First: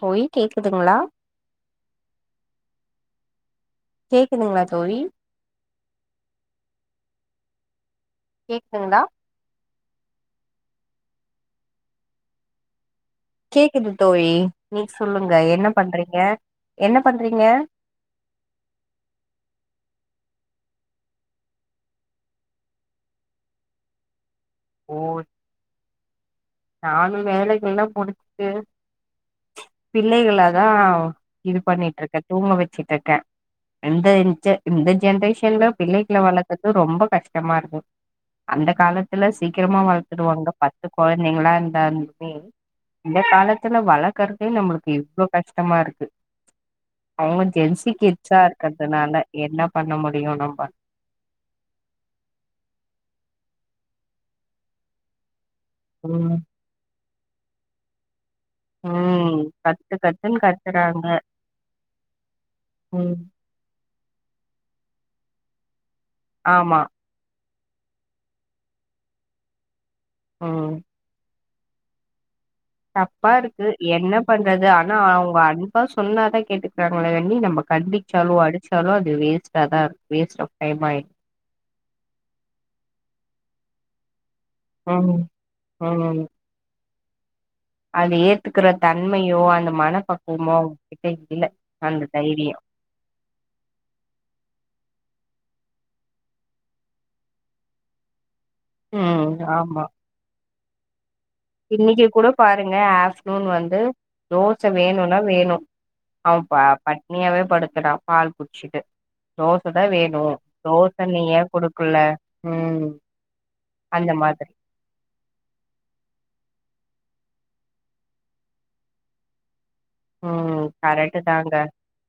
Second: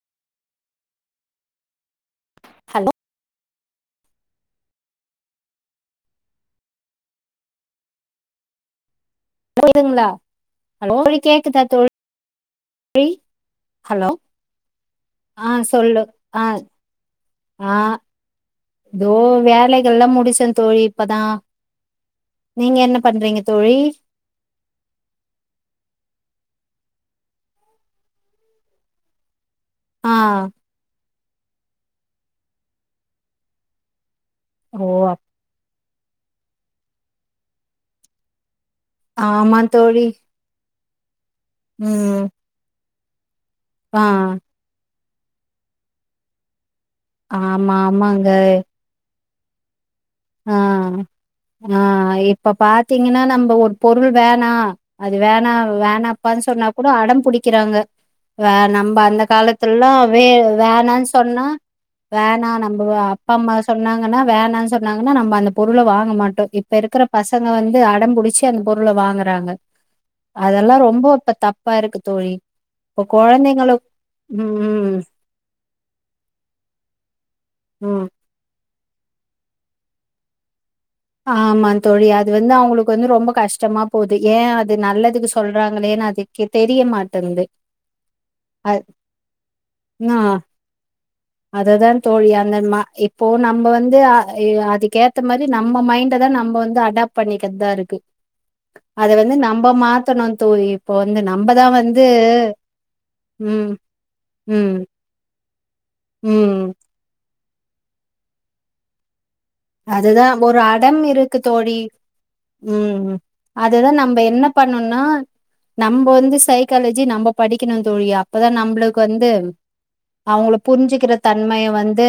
போய் கேக்குதுங்களா ஹலோ கேக்குதுங்களா தோழி கேக்குதுங்களா கேக்குதுங்களா தோழி கேக்குதா தோழி ஏய் கேக்குது தோழி நீங்க சொல்லுங்க ஆ என்ன சொல்லு பண்றீங்க ஆ என்ன பண்றீங்க தோ வேலைகள்லா முடிச்சே தோழி இப்பதா நீங்க என்ன பண்றீங்க தோழி ஓய் நானு வேலைகள்லா முடிச்சிட்டு ஆ பிள்ளைகளதா இது பண்ணிட்டு இருக்கே தூங்க வச்சுட்டு இருக்கே எந்த இன் ஜ ஓ இந்த அப்- ஜென்ரேஷன்ல பிள்ளைகள வளக்குறது ரொம்ப கஷ்டமா இருக்கு அந்த காலத் துல்ல ஆமா சீக்கிரமா தோழி வளத்துடுவாங்க பத்து கொழந்தைங்களா ம் இருந்தாந்மே இந்த காலத்துல ஆ வளக்கறதே நம்மளுக்கு இவ்ளோ கஷ்டமா இருக்கு அவுங்க ஆமா ஜென்சி ஆமாங்க கிட்ஸ் ஆ இருக்கிறதுனால என்ன பண்ண முடியு ஆ நம்ப ஆ இப்ப பாத்தீங்கன்னா நம்ம ஒரு பொருள் வேணா அது வேணா ம் வேணாப்பான்னு சொன்னா கூட அடம் புடிக்கிறாங்க வ நம்ப அந்த ம் காலத்துலல்லா கத்து வே கத்துன்னு கத்துறாங்க வேணான்னு சொன்னா வேணா நம்புவ ம் அப்பா அம்மா ஸ் சொன்னாங்கன்னா வேணானு சொன்னாங்கன்னா நம்ம அந்த பொருள வாங்க மாட்டோ இப்ப ஆமா இருக்கிற பசங்க வந்து அடம்புடிச்சு அந்த பொருள வாங்குறாங்க ம் அதெல்லா ரொம்ப இப்ப தப் பா இருக்கு தோழி இப்ப தப்பா இருக்கு குழந்தைங்கள என்ன ம், பண்றது ஆனா ம், அவுங்க அன்பா சொன்னாதா கேட்டுக்கிறாங்களே வேணி நம்ம கண்டி ம். சாலோ அடிச்சாலோ அது வேஸ்ட் ஆ தா வேஸ் ஆப் டைம் ஆய் ஆமா தோழி அது வந்து அவுங்களுக்கு வந்து ரொம்ப கஷ்டமா போது ஏ அ இது ம் நல்லதுக்கு சொல்றாங்களேனு அதுக்கு தெரிய மாட்டேன்குது அத ஏத்துக்கிற தன்மையோ அந்த மனப்பக்குவமோ அவுங்க கிட்ட இல்ல அதுதா அந்த தோழி அந்த தைரியோ மா இப் இப்போ நம்ப வந்து அ அதுக்கு ஏத்த மாரி நம்ம மைண்ட தா நம்மோ வந்து அடாப்ட் பண்ணிக்கிற தா இருக்கு [inaudible] அத ம் வந்து நம்ம மாத்தணு தோழி இப்ப வந்து நம்ம தா இன்னைக்கி கூட பாருங்க ஆஃப்டர்நூன் வந்து தோச ம், வேணுன் இன்னா வேணு அவ ப ம். பட்னியாவே படுத்துறா பால் குச்சிட்டு தோச தா வேணு அதுதான் ஒரு தோச அடம் நீ இருக்கு ஏ குடுக்கல ம் அதுதா அந்த நம்ப என்ன மாதிரி பண்ணுனா நம்ப வந்து சைக்காலஜி நம்ப படிக்கணு தோழி அப்பதா நம்பளுக்கு வந்து அவங்கள ம் புரிஞ்சுக்கிற கரெக்ட் தாங்க தன்மைய வந்து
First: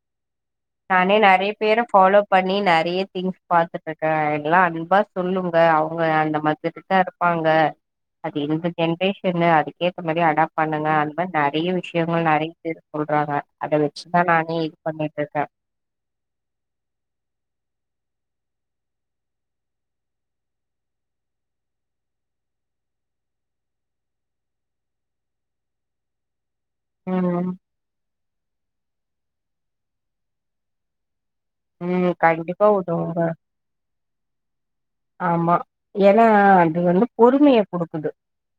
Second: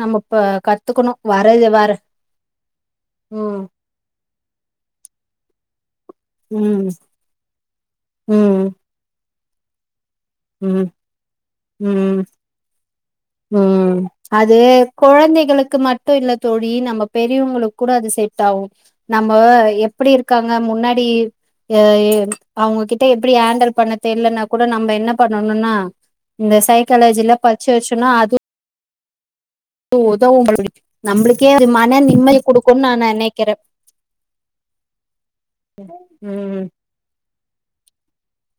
நம்ப ப கத்துக்கணு நானே வ நெறைய பேர ஃபாலோ பண்ணி நறைய திங்ஸ் ம், பாத்துட்டு இருக்கேங்குலா அன்பா சொல்லுங்க அவுங்க அந்த மருத்துட்டு ம், தா இருப்பாங்க அது ம், இந்த ஜென்ரேஷன் அதுக்கேத்த மாரி அடாப் ம், பண்ணுங்க அன்பா நறைய வி ம். கரேக்ட்டு சொல்றாங்க அத ம் வெச்சு தா நானே இது பண்ணிட்டு இருக்கே ட்டு இல்ல தோழி நம்ம பெரியவங்களுக்கு கூட அது செட் ஆகு நம்ப எப்டி இருக்காங்க முன்னாடி அ அவங்ககிட்ட எப்டி ஹேண்டல் பண்ண தெர்ல்ன்னா கூட நம்ப என்ன பண்ணணுனா இந்த சைக்காலஜில ம் படிச்சு வெச்சுனோ அதுவு உதவு தோழி நம்பளுக்கே அது மன ம் நிம்மதி கண்டிப்பா குடுக்குனு நா உதவுங்க நெனைக்கிற ஆமா ஏனா ம் அது வந்து பொறுமைய குடுக்குது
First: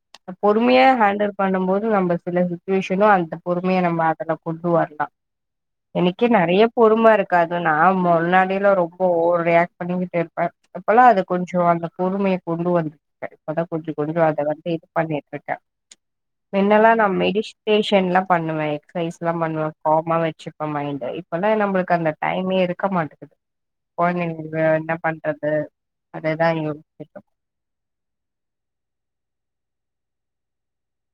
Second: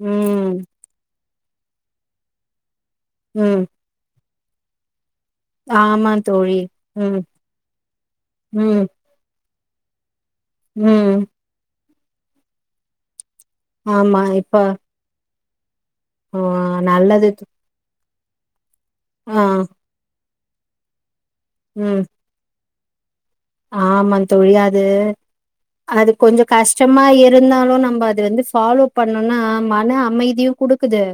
ம் பொறுமையா ஹேண்டல் பண்ணும் போது நம்ப சில யூஷ்வலா அந்த ம் பொறுமைய நம்ம அதுல கொண்டு வர்லா ஆமா எனக்கே தோழி நறைய பொறும ம் இருக்கா து நா முன்னாடியிலா ம் ரொம்ப ஓவர் ரியாக்ட் பண்ணிக்கிட்டு இருப்பே எப்பெல்லா ம் அது கொஞ் கொஞ்சோ அந்த பொறுமைய கொண்டு வந்துட்ட இப்பதா கொஞ்ச கொஞ்ச ஆமா அத இப்ப வந்து பண்ணிட்ருக்கே ஆ மின்னல்லா நா நல்லது மெடிஷ்டேஷன்ல்லா பண்ணுவே எக்ஸசைஸ் எல்லா ஆ பண்ணுவே காமா வெச்சிப்பே மைண்ட இப்பெல்லா நம்பளுக்கு ம் அந்த டைமே இருக்க மாட்டே ஆமா தோழி அது அது கொஞ்ச அதுதா கஷ்டமா யோசிச்சுட்டு இருந்தாலு நம்ப அது வந்து ஃபாலோ பண்ணொனா மன அமைதியு குடுக்குது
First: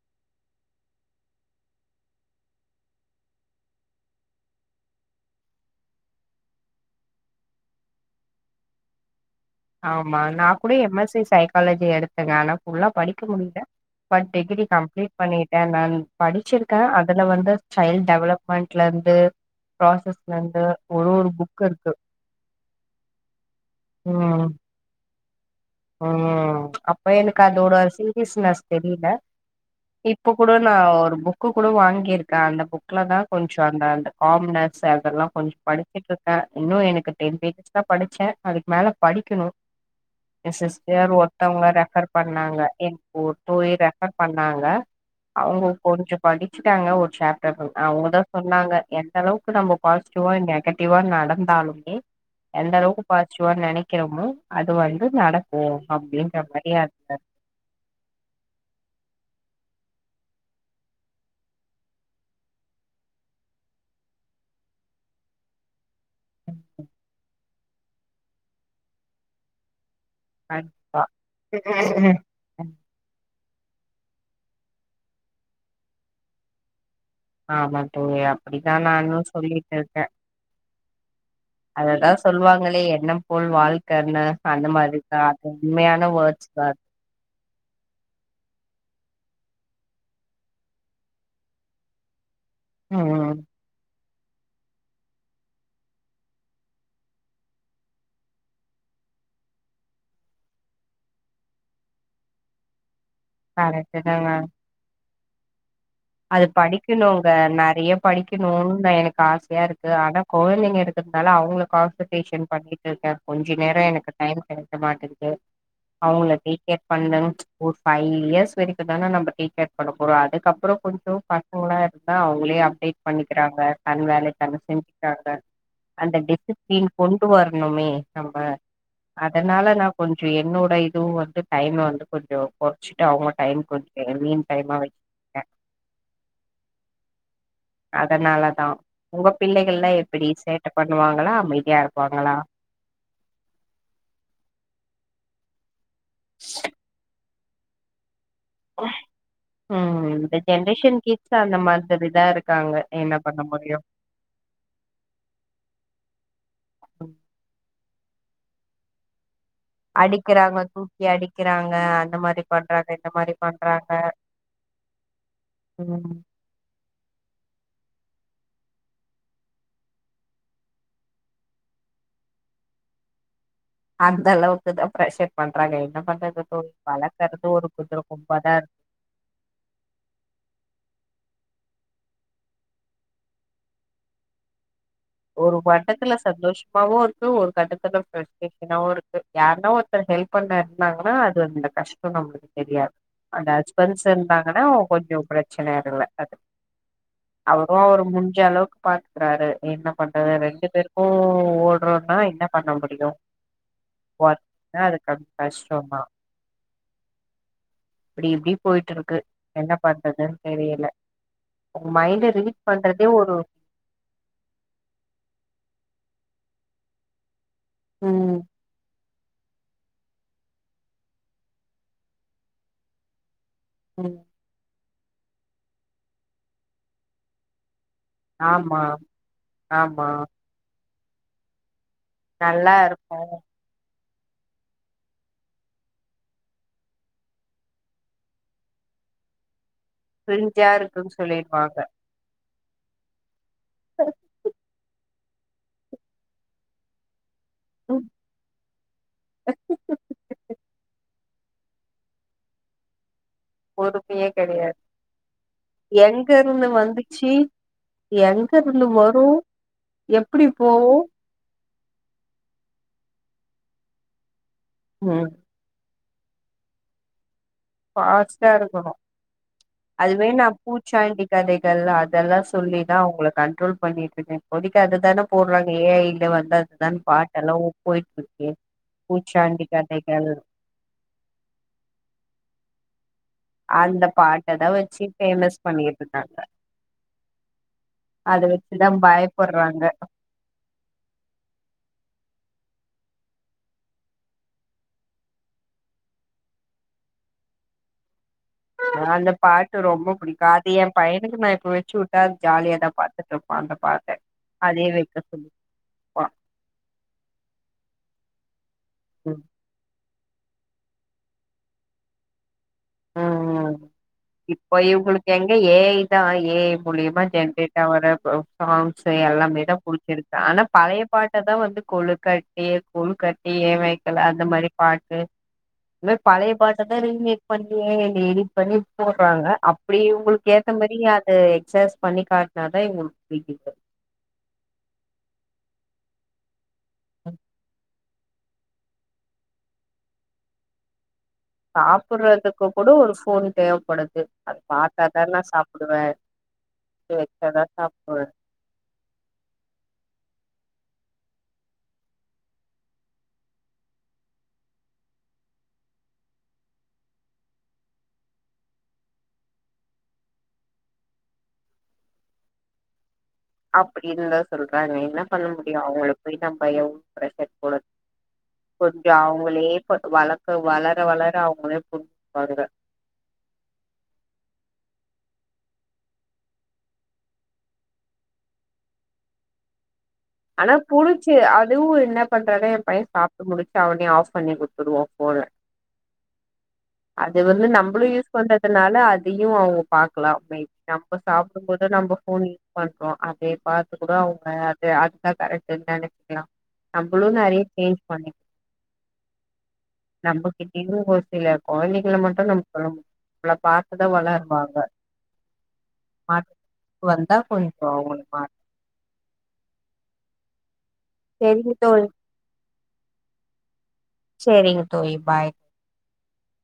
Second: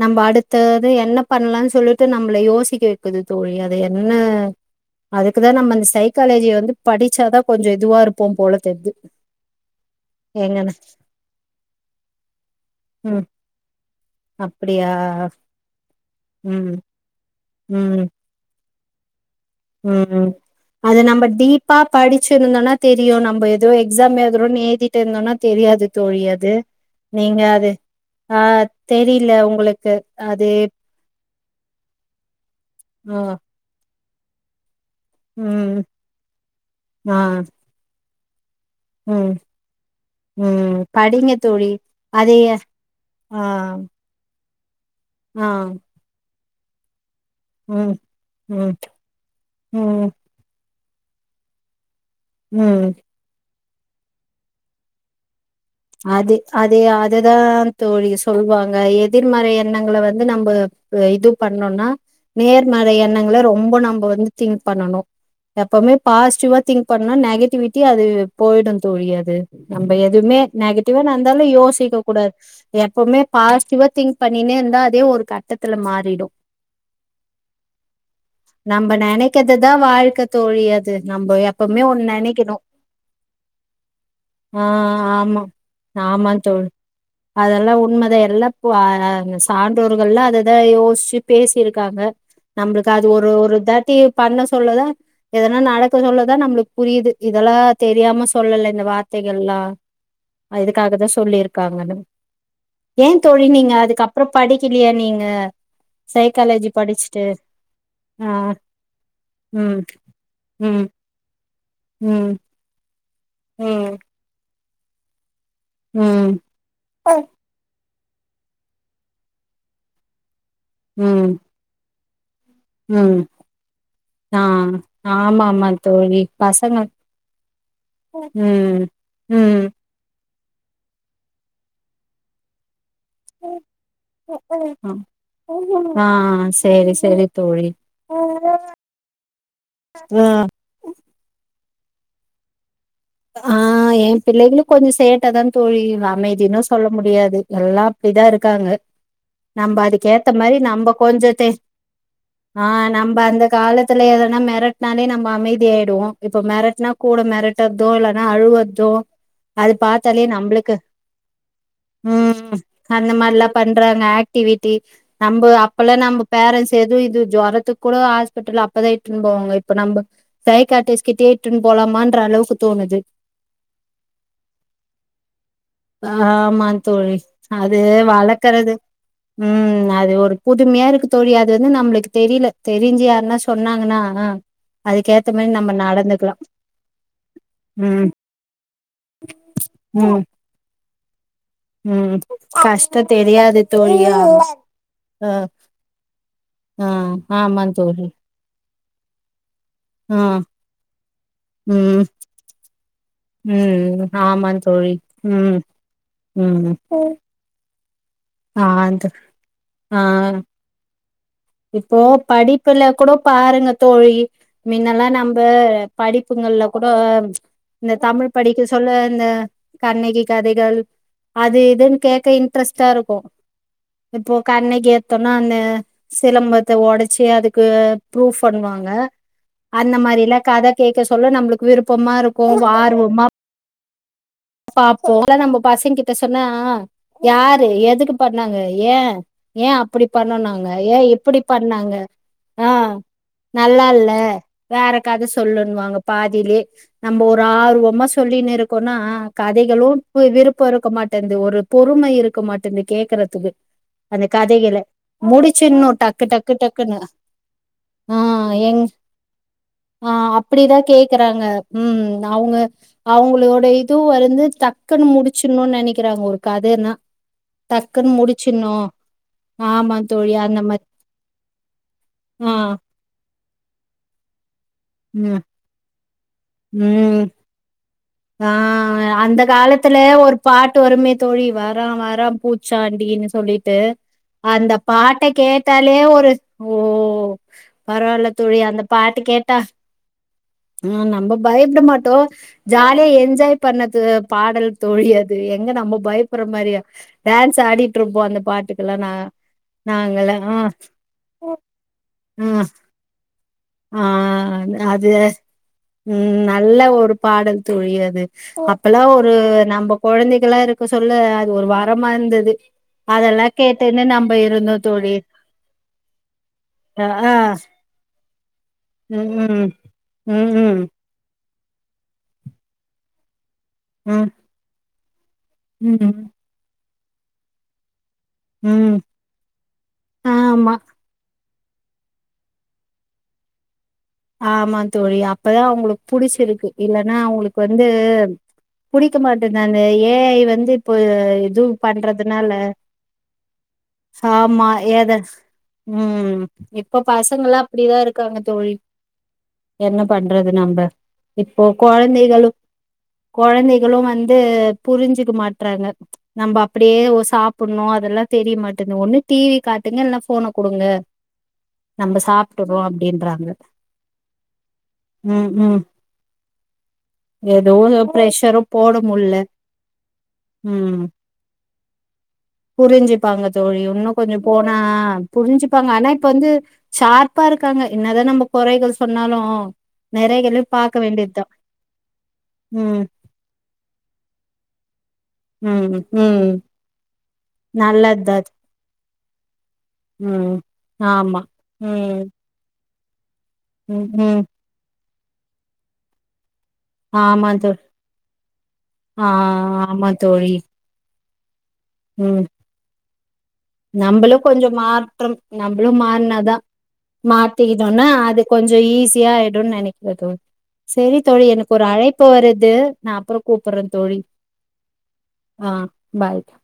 நம்ப அடுத்தது என்ன பண்லான் சொல்லிட்டு நம்ப்ள யோசிக்க வைக்குது தோழி அத என்ன அதுக்குதா நம்ம அந்த சைக்காலஜிய வந்து படிச்சாதா கொஞ்ச இதுவா இருப்போ போல தெர்து ஆமா நா கூட எம் எஸ் சி சைக்காலஜி எடுத்தங்க ஆனா ஃபுல்லா படிக்க ம் முடில பட் டிகிரி அப்டியா கம்ப்ளீட் பண்ணி ஏ நா ம் படிச்சிருக்கே அதுல வந்து ம் சைல்ட் டெவலப்மெண்ட்ல இருந்து ம் ப்ராசஸ்ல இருந்து அது ஒரு நம்ப ஒரு புக் டீப்பா இருக்கு படிச்சிருந்தோனா தெரியு நம்ப ஏதோ எக்ஸாம் ம் ஏதுரோன் ஏதி இருந்தோனா தெரியாது தோழி அது ம் அப்ப நீங்க எனக்கு அது அதோட ஆ சீரியஸ்னஸ் தெரியில தெரில உங்களுக்கு இப்ப அது கூட நா ஒரு பு க்கு கூட வாங்கியிருக்கே அந்த புக்ல தா ஆ கொஞ் ச அந்த அந்த காமனஸ் அதெல்லா கொஞ்ச ம் படிச்சட்டு இருக்கே இன்னு எனக்கு ஆ டென் பேஜஸ் தா படிச்சே அதுக்கு மேல ம் படிக்கணு எ ம் சிஸ்டர் படிங்க தோழி ஒருத்தவங்க ரெஃபர் அதைய பண்ணாங்க எ ஃபோ ஆ [unintelligible] ரெஃபர் பண்ணாங்க ஆ அவங்க கொஞ்ச படிச்சுட்டாங்க ஒரு சாப் டர் ம் அவங்கதா ம் சொன்னாங்க எந்த அளவுக்கு நம்ம ம் பாசிட்டிவா நெகட்டிவா நடந்தாலுமே எந்த ம் அளவுக்கு பாஸிட்டிவா நனைக்கிறோமோ அது வந்து நடக் அது அது அதுதா தோழி சொல்லுவாங்க எதிர்மறை எண்ணங்கள வந்து நம்ப இது பண்ணோனா நேர்மறை எண்ணங்கள ரொம்ப நம்ப வந்து திங்க் பண்ணணு எப்பமே பாசிட்டிவா திங்க் பண்ணா நெகட்டிவிட்டி அது போயிடு தோழி அது நம்ப எதுவுமே நெகட்டிவா கண்டிப்பா நடந்தாலு யோசிக்க கூடா எப்பவுமே பாசிட்டிவா திங்க் பண்ணினே இருந்தா அதே ஒரு கட்டத்துல மாறிடு ஆமா தோழி அப்டித்தா நம்ம நானு நெனைக்கிறதுதா சொல்லிட்டு இருக்கே வாழ்க்க தோழி அது நம்ப எ அத தா சொல்லுவாங்களே எண்ணம் போல் வாழ்க்கன்னு ஆ அந்த மாரி தா ஆமா அது உண்மையான ஆமா வேர்ட்ஸ் தா தோழ் அதெல்லா உண்மதே எல்லா போ சான்றோர்கள்ல்லா அத தா யோசிச்சு பேசியிருக்காங்க நம்மளுக்கு அது ஒரு ம் ஒரு தாட்டி பண்ண சொல்லுதா எதனா நடக்க சொல்லதா நம்மளுக்கு புரியுது இதெல்லா தெரியாம சொல்ல ல இந்த வார்த்தைகள் எல்லா ஆ எதுக்காக தா சொல்லியிருக்காங்கன்னு ஏ தோழி நீங்க கரெக்ட் தாங்க அதுக்கப்புறோம் படிப் கிறியா நீங்க அது சைக்காலஜி படிச்சுட்டு படிக்கணுங்க நெறைய ஆ படிக்கணுன்னு தா எனக்கு ஆசையா ம் இருக்கு ஆனா கொய்ந்தைங்க ம் இருக் தல அவ்ங்கள ம் கான்சன்டேஷன் பண்ணிகிட்டு இருக்கே கொஞ்ச நேர ம் எனக்கு டைம் கிடைக்க மாட்டேது தே அவ்ங்கள்ல ம் டீகேட் பண்ணு ஒரு ஃபைவ் இயர்ஸ் வரைக்கு தானா நம்ம டீகேர் பண்ண போறோ அதுக்கப்புறோ கொஞ்சோ ம் பாத் ஓனா இருந்தா அவங்களே அப் டேட் ம் பண்ணிக்கிறாங்க தன் வேலட் ஆ தன் செஞ்சுக்றாங்க ஆமா ஆமா அந்த தோழி டிசிப்ளின் கொண்டு வரணுமே நம்ம உம் அதனால நா கொஞ்சோ என்னோட இதுவு வந்து டைம் வந்து கொஞ்சோ குறச்சிட்டு அவ்ங்க டைம் கொறச்சிடே மீன் டைமா வச் ஆ செரி செரி தோழி அதனால தா உங்க பிள்ளைகள்லா எப்டி சேட்ட பண்ணுவாங்களா அமைதியா இருப்பாங்களா ஆ ஏ பிள்ளைகளு கொஞ்சோ சேட்ட தா தொழி அமைதினு சொல்ல முடியாது எல்லா அப்டிதா இருக்காங்க நம்ம ம் அதுக்கு ஏத்த இந்த மரி நம்ம ஜென்ரேஷன் கொஞ்சோ கிட்ஸ் சே அந்த மாதிரிதா ஆ இருக்காங்க நம்ம என்ன பண்ண அந்த முடியு காலத்துல எதனா மெரட் னாலே நம்ம அமைதி ஆயிடுவோ இப்ப மெரட்னா கூட மெரட்தோ இல்லன்னா அழுவதூ அது பாத்தாலே அடிக்கிறாங்க நம்மளுக்கு தூக்கி அடிக்கிறாங்க அந்த உம் மாரி பண்றாங்க இந்த அந்த மாரி மாரில்லா பண்றாங்க ஹட் டிவிட்டி நம் அப்பல்லா ம் நம்போ ஃபேரண்ஸ் எது இது ஜொரத்துக்கு கூடவ ஹாஸ்பிட்டல் அப்பதா இத்துட்ன்னு போவாங்க இப்ப நம்ம தைகாட்டிஸ்கிட்டையே இத்துன்னு போலாமான்தற அளவுக்கு தோணுது அந்த அளவுக்கு தா பிரரெஷர் பண்றாங்க என்ன பண்றது ஆமா தோழ் தோழி வளர்கக்கறது ஒரு குதுரை கொம்பாட்ட உம் அது ஒரு புதுமையா இருக்கு தோழி அது வந்து நம்மளுக்கு தெரியில தெரிஞ்சு யாருன்னா சொன்னாங்கன்னா அதுக்கேத்த மாரி நம்ம நடந்துக்லா பவ்வோர் ஷூர் கட்டு கட்டா ஃபேர்ஸ் கேக் நவ்வோ இருக் யார்ன ஒருத்தர் ம் ஹெல்ப் பண்ண இருந்தாங்கன்னா அதுந்தக் ம் கஷ்டோதம்ளுக்கு தெரியாது கஷ்ட அந்த தெரியாது தோழி ஹஸ்பண்ட்ஸ் இருந்தாங்கன்னா கொஞ்சோ பிரச்சன இல்ல அது ஆ ஆ ஆமா தொழி ஞ்ச அளவுக்கு பாத்க்கறாரு என்ன பண்றது ரெண்டு பேருக்கு ஓடோர்றோனா என்ன பண்ண முடியு உம் ஆமான் ஒர்க்னா தோழி அது க உம் கஷ்டோந்தா உம் இப்டி இப்டி போயிட்டு இருக்கு என்ன ஆ பண்றதுன்னு தெரியில இப்போ படிப்புல கூட ஒரு பாருங்க தோழி முன்னல்லா நம்ம படிப்புங்கள்ல கூட இந்த தமிழ் ம் படிக்க சொல்ல அந்த கண்ணிகி கதைகள் அது இதுன்னு கேட்க இன்ட்ரெஸ்டா இருக்கு ம் இப்போ கண்ணகிகு ஏத்தோன்னா சிலம்பத்த ஒடச்சி அதுக்கு ஃப்ரூவ் ஆமா பண்ணுவாங்க அந்த ஆமா மாரில கத கேட்க சொல்ல நம்மளுக்கு விருப்பமா இருக்கு நல்லா இருக்கு வார்வோமா பாப்போ இதல்லா நம்ம பசங்கிட்ட சொன்னா யாரு எதுக்கு பண்ணாங்க ஏ ஏ அப்டி பண்ணுனாங்க கிரிஞ்சா ஏ இருக்குன் இப்டி சொல்லிடுவாங்க பண்ணாங்க ஆ நல்லால்ல வேறக்கத சொல்லுணுவாங்க பாதிலே நம்ம ஒரு ஆர்வமா சொல்லின்னு இருக்கோனா கதைகளு விருப்ப இருக்க மாட் டந்து ஒரு பொறும இருக்க மாட்டது கேக்குறதுக்கு அந்த பொறுமையே கதைகள கெடையாது முடிச்சிர்னு டக்கு எங்க டக்கு இருந்து டக்குன்னு வந்துச்சு ஆ எங்க எங் இருந்து வரு எப்டி போவு டாங்க ம் அவுங்க அவுங்ளோட இது வந்து டக்குன்னு ம் முடிச் சிர்னு நெனைக்கிறாங்க ஒரு கதனா டக்குன்னு ஃபாஸ்ட்டா முடிச்சுர்ணு இருக்கணு அதுவே நா பூச்சாண்டி கதைகள் அதெல்லா ஆ சொல்லிதா அவுங்கள கண்ட்ரோல் பண்ணிட்டு இருக்கே ஒடிக்க அது தான ம் போட்றாங்க ஏ ஐ ல வந்ததன் ம் பாட்டு எல்லா போயிட் இருக் ஆ அந்த காலத்துல ஒரு பாட் டு வருமே தோழி வரான் வரான் பூச்சாண்டீனு சொல்லிட்டு அந்த பாட்டதா அந்த வச்சு பாட்ட ஃபேமஸ் கேட்டாலே பண்ணிட்டு ஒரு இருக்காங்க ஓ பரவால்ல அத தோழி அந்த வச்சுதா பாட்டு கேட்டா பயப்பட்றாங்க ஆ நம்ம பயப்பட மாட்டோ ஜாலியா என்ஜாய் பண்ணது பாடல் தோழி அது எங்க நம்ம பயப்பற மாரியா டேன்ஸ் ஆடிட்டு இருப்போ அந்த பாட்டுக் அந்த பாட்டு ரொம்ப புடிக்கு அது ஏ பையனுக்கு நா இப்ப வச்சு விட்டா அது ஜாலியா தா பாத்துட் இருப் பா அந்த ஆ ஆ பாட்ட அதையே அது வெக்க சொல்லு ம் நல்ல ஒரு பாடல் தோழி அது அப்பல்லா ஒரு ம் நம்ம கொழந்தைகளா இருக்க சொல்ல அது ஒரு வரமா இருந்தது ம் அதெல்லா ம் கேட்டுன்னு நம்ம இருந்தோ இப்ப தோழி இவுங்களுக்கு எங்க ஏஐ தா ஏஐ அ மூலியமா ஆ ஜென்ரேட் இதா வர போ சாங்ஸ்சு ம் எல்லாமே ம் தா குடுத்துருக்கு ஆனா ம் பழைய பாட்ட தா வந்து கொழுக்கட்டியே கொழுக்கட்டியே ஏ வேக்கல ம் அந்த மாரி பாட்டு இந் ம் மேர் ம் பழைய பாட்ட தா ரீமேக் பண்ணியே எங்க எடிட் பண்ணி ம் போட்றாங்க அப்டி உங்களுக்கு ஏத்த ஆமா மாரி அது எக்சஸ் பண்ணி காட்னாதா இவுங்களுக்கு பிடிக்கு ஆமா தோழி அப்பதா அவுங்களுக் புடிச்சிருக்கு இல்லன்னா அவுங்களுக் வந்து புடிக்க மாட்டேந்து அந்த ஏஐ வந்து இப்போ இது பண்றதுனால சாப்புட்றதுக்கு கூட ஒரு ஃபோன் தேவப்படுது அது ஆமா பாத்தாதா ஏதாச் நா சாப்புடுவே ம் இப்ப பசங்கல்லா வச்சாதா அப்டிதா சாப்புடுவே இருக்காங்க தோழி என்ன பண்றது நம்ம இப்ப கொழந்தைகளு கொழந்தைகளு வந்து புரிஞ்சிக்க மாட்றாங்க நம்ப அப்டியே ஒ சாப்பட்ணு அதெல்லா தெரிய மாட்டேண்து ஒண்ணு டிவி காட்டுங்க இல்னா போன குடுங்க நம்ப சாப்டுக்வோ அப்டின்றாங்க அப்டின்னு தா சொல்றாங்க என்ன பண்ண ம் முடியு ம் அவுங்களுக் போய் நம்ப எவ்ளோ ப்ரஷர் ஏதோ போட ப்ரெஷரு போட கொஞ்ச முல்ல அவுங்ளே பார் வளர்க்க ம் வளர வளர அவுங்களே புரிஞ்சிப்பாங்க புரிஞ்சுப்பாங்க தோழி இன்னு கொஞ்ச போனா புரிஞ்சுப்பாங்க ஆனா இப்ப வந்து சார்பா இருக்காங்க என்னதா நம்ப கொறைகள் சொன்னாலு நெறைகளையு ஆனா பாக்க புடிச்சு வேண்டியதுதா அதுவு என்ன பண்றாங்க எ பைய ம் சாப் முடிச்சா அவனே ஆஃப் பண்ணி குடுத்துடுவா ஃபோன ம் ம் அது வந்து நம்பளு யூஸ் நல்லதுதா அது. பண்றதுனால அதியு ஆவு பாக்லா ம் மே நம்ப ஆமா சாப்டும் போது நம்ப ம் போன் யூஸ் பண்றோ அதைய பார்த்து ம் கூட ம் அவுங்க சேர் அத்தா கரெக்டுன் நெனைக்லா நம்பளு ஆமா நறைய தோழி சேஞ்ச் பண்ணிக் ஆ ஆமா தோழி நம்பகிட் ஏதோ ஒரு சில கொழந்தைகள மட்டும் நம்ம சொல்லம் நம்பளும் கொஞ்சம் மாற்றம் நம்பளும் மாற்ற மாற்னாதா வந்தா மாத்திக் கொஞ்சோ கித்தோம்னா அவங்களுக்கு அது மாறு கொஞ்சம் ஈஸியா ஆயிடோ நெனைக்கற்ந் தோ செரி தோழி செரிங்க எனக்கு ஒரு தோழி அழைப்பு வருது நா அப்புறம் கூப்பட்றே தோழி சேரிங்க தோயீ பாய் ஆ பாய்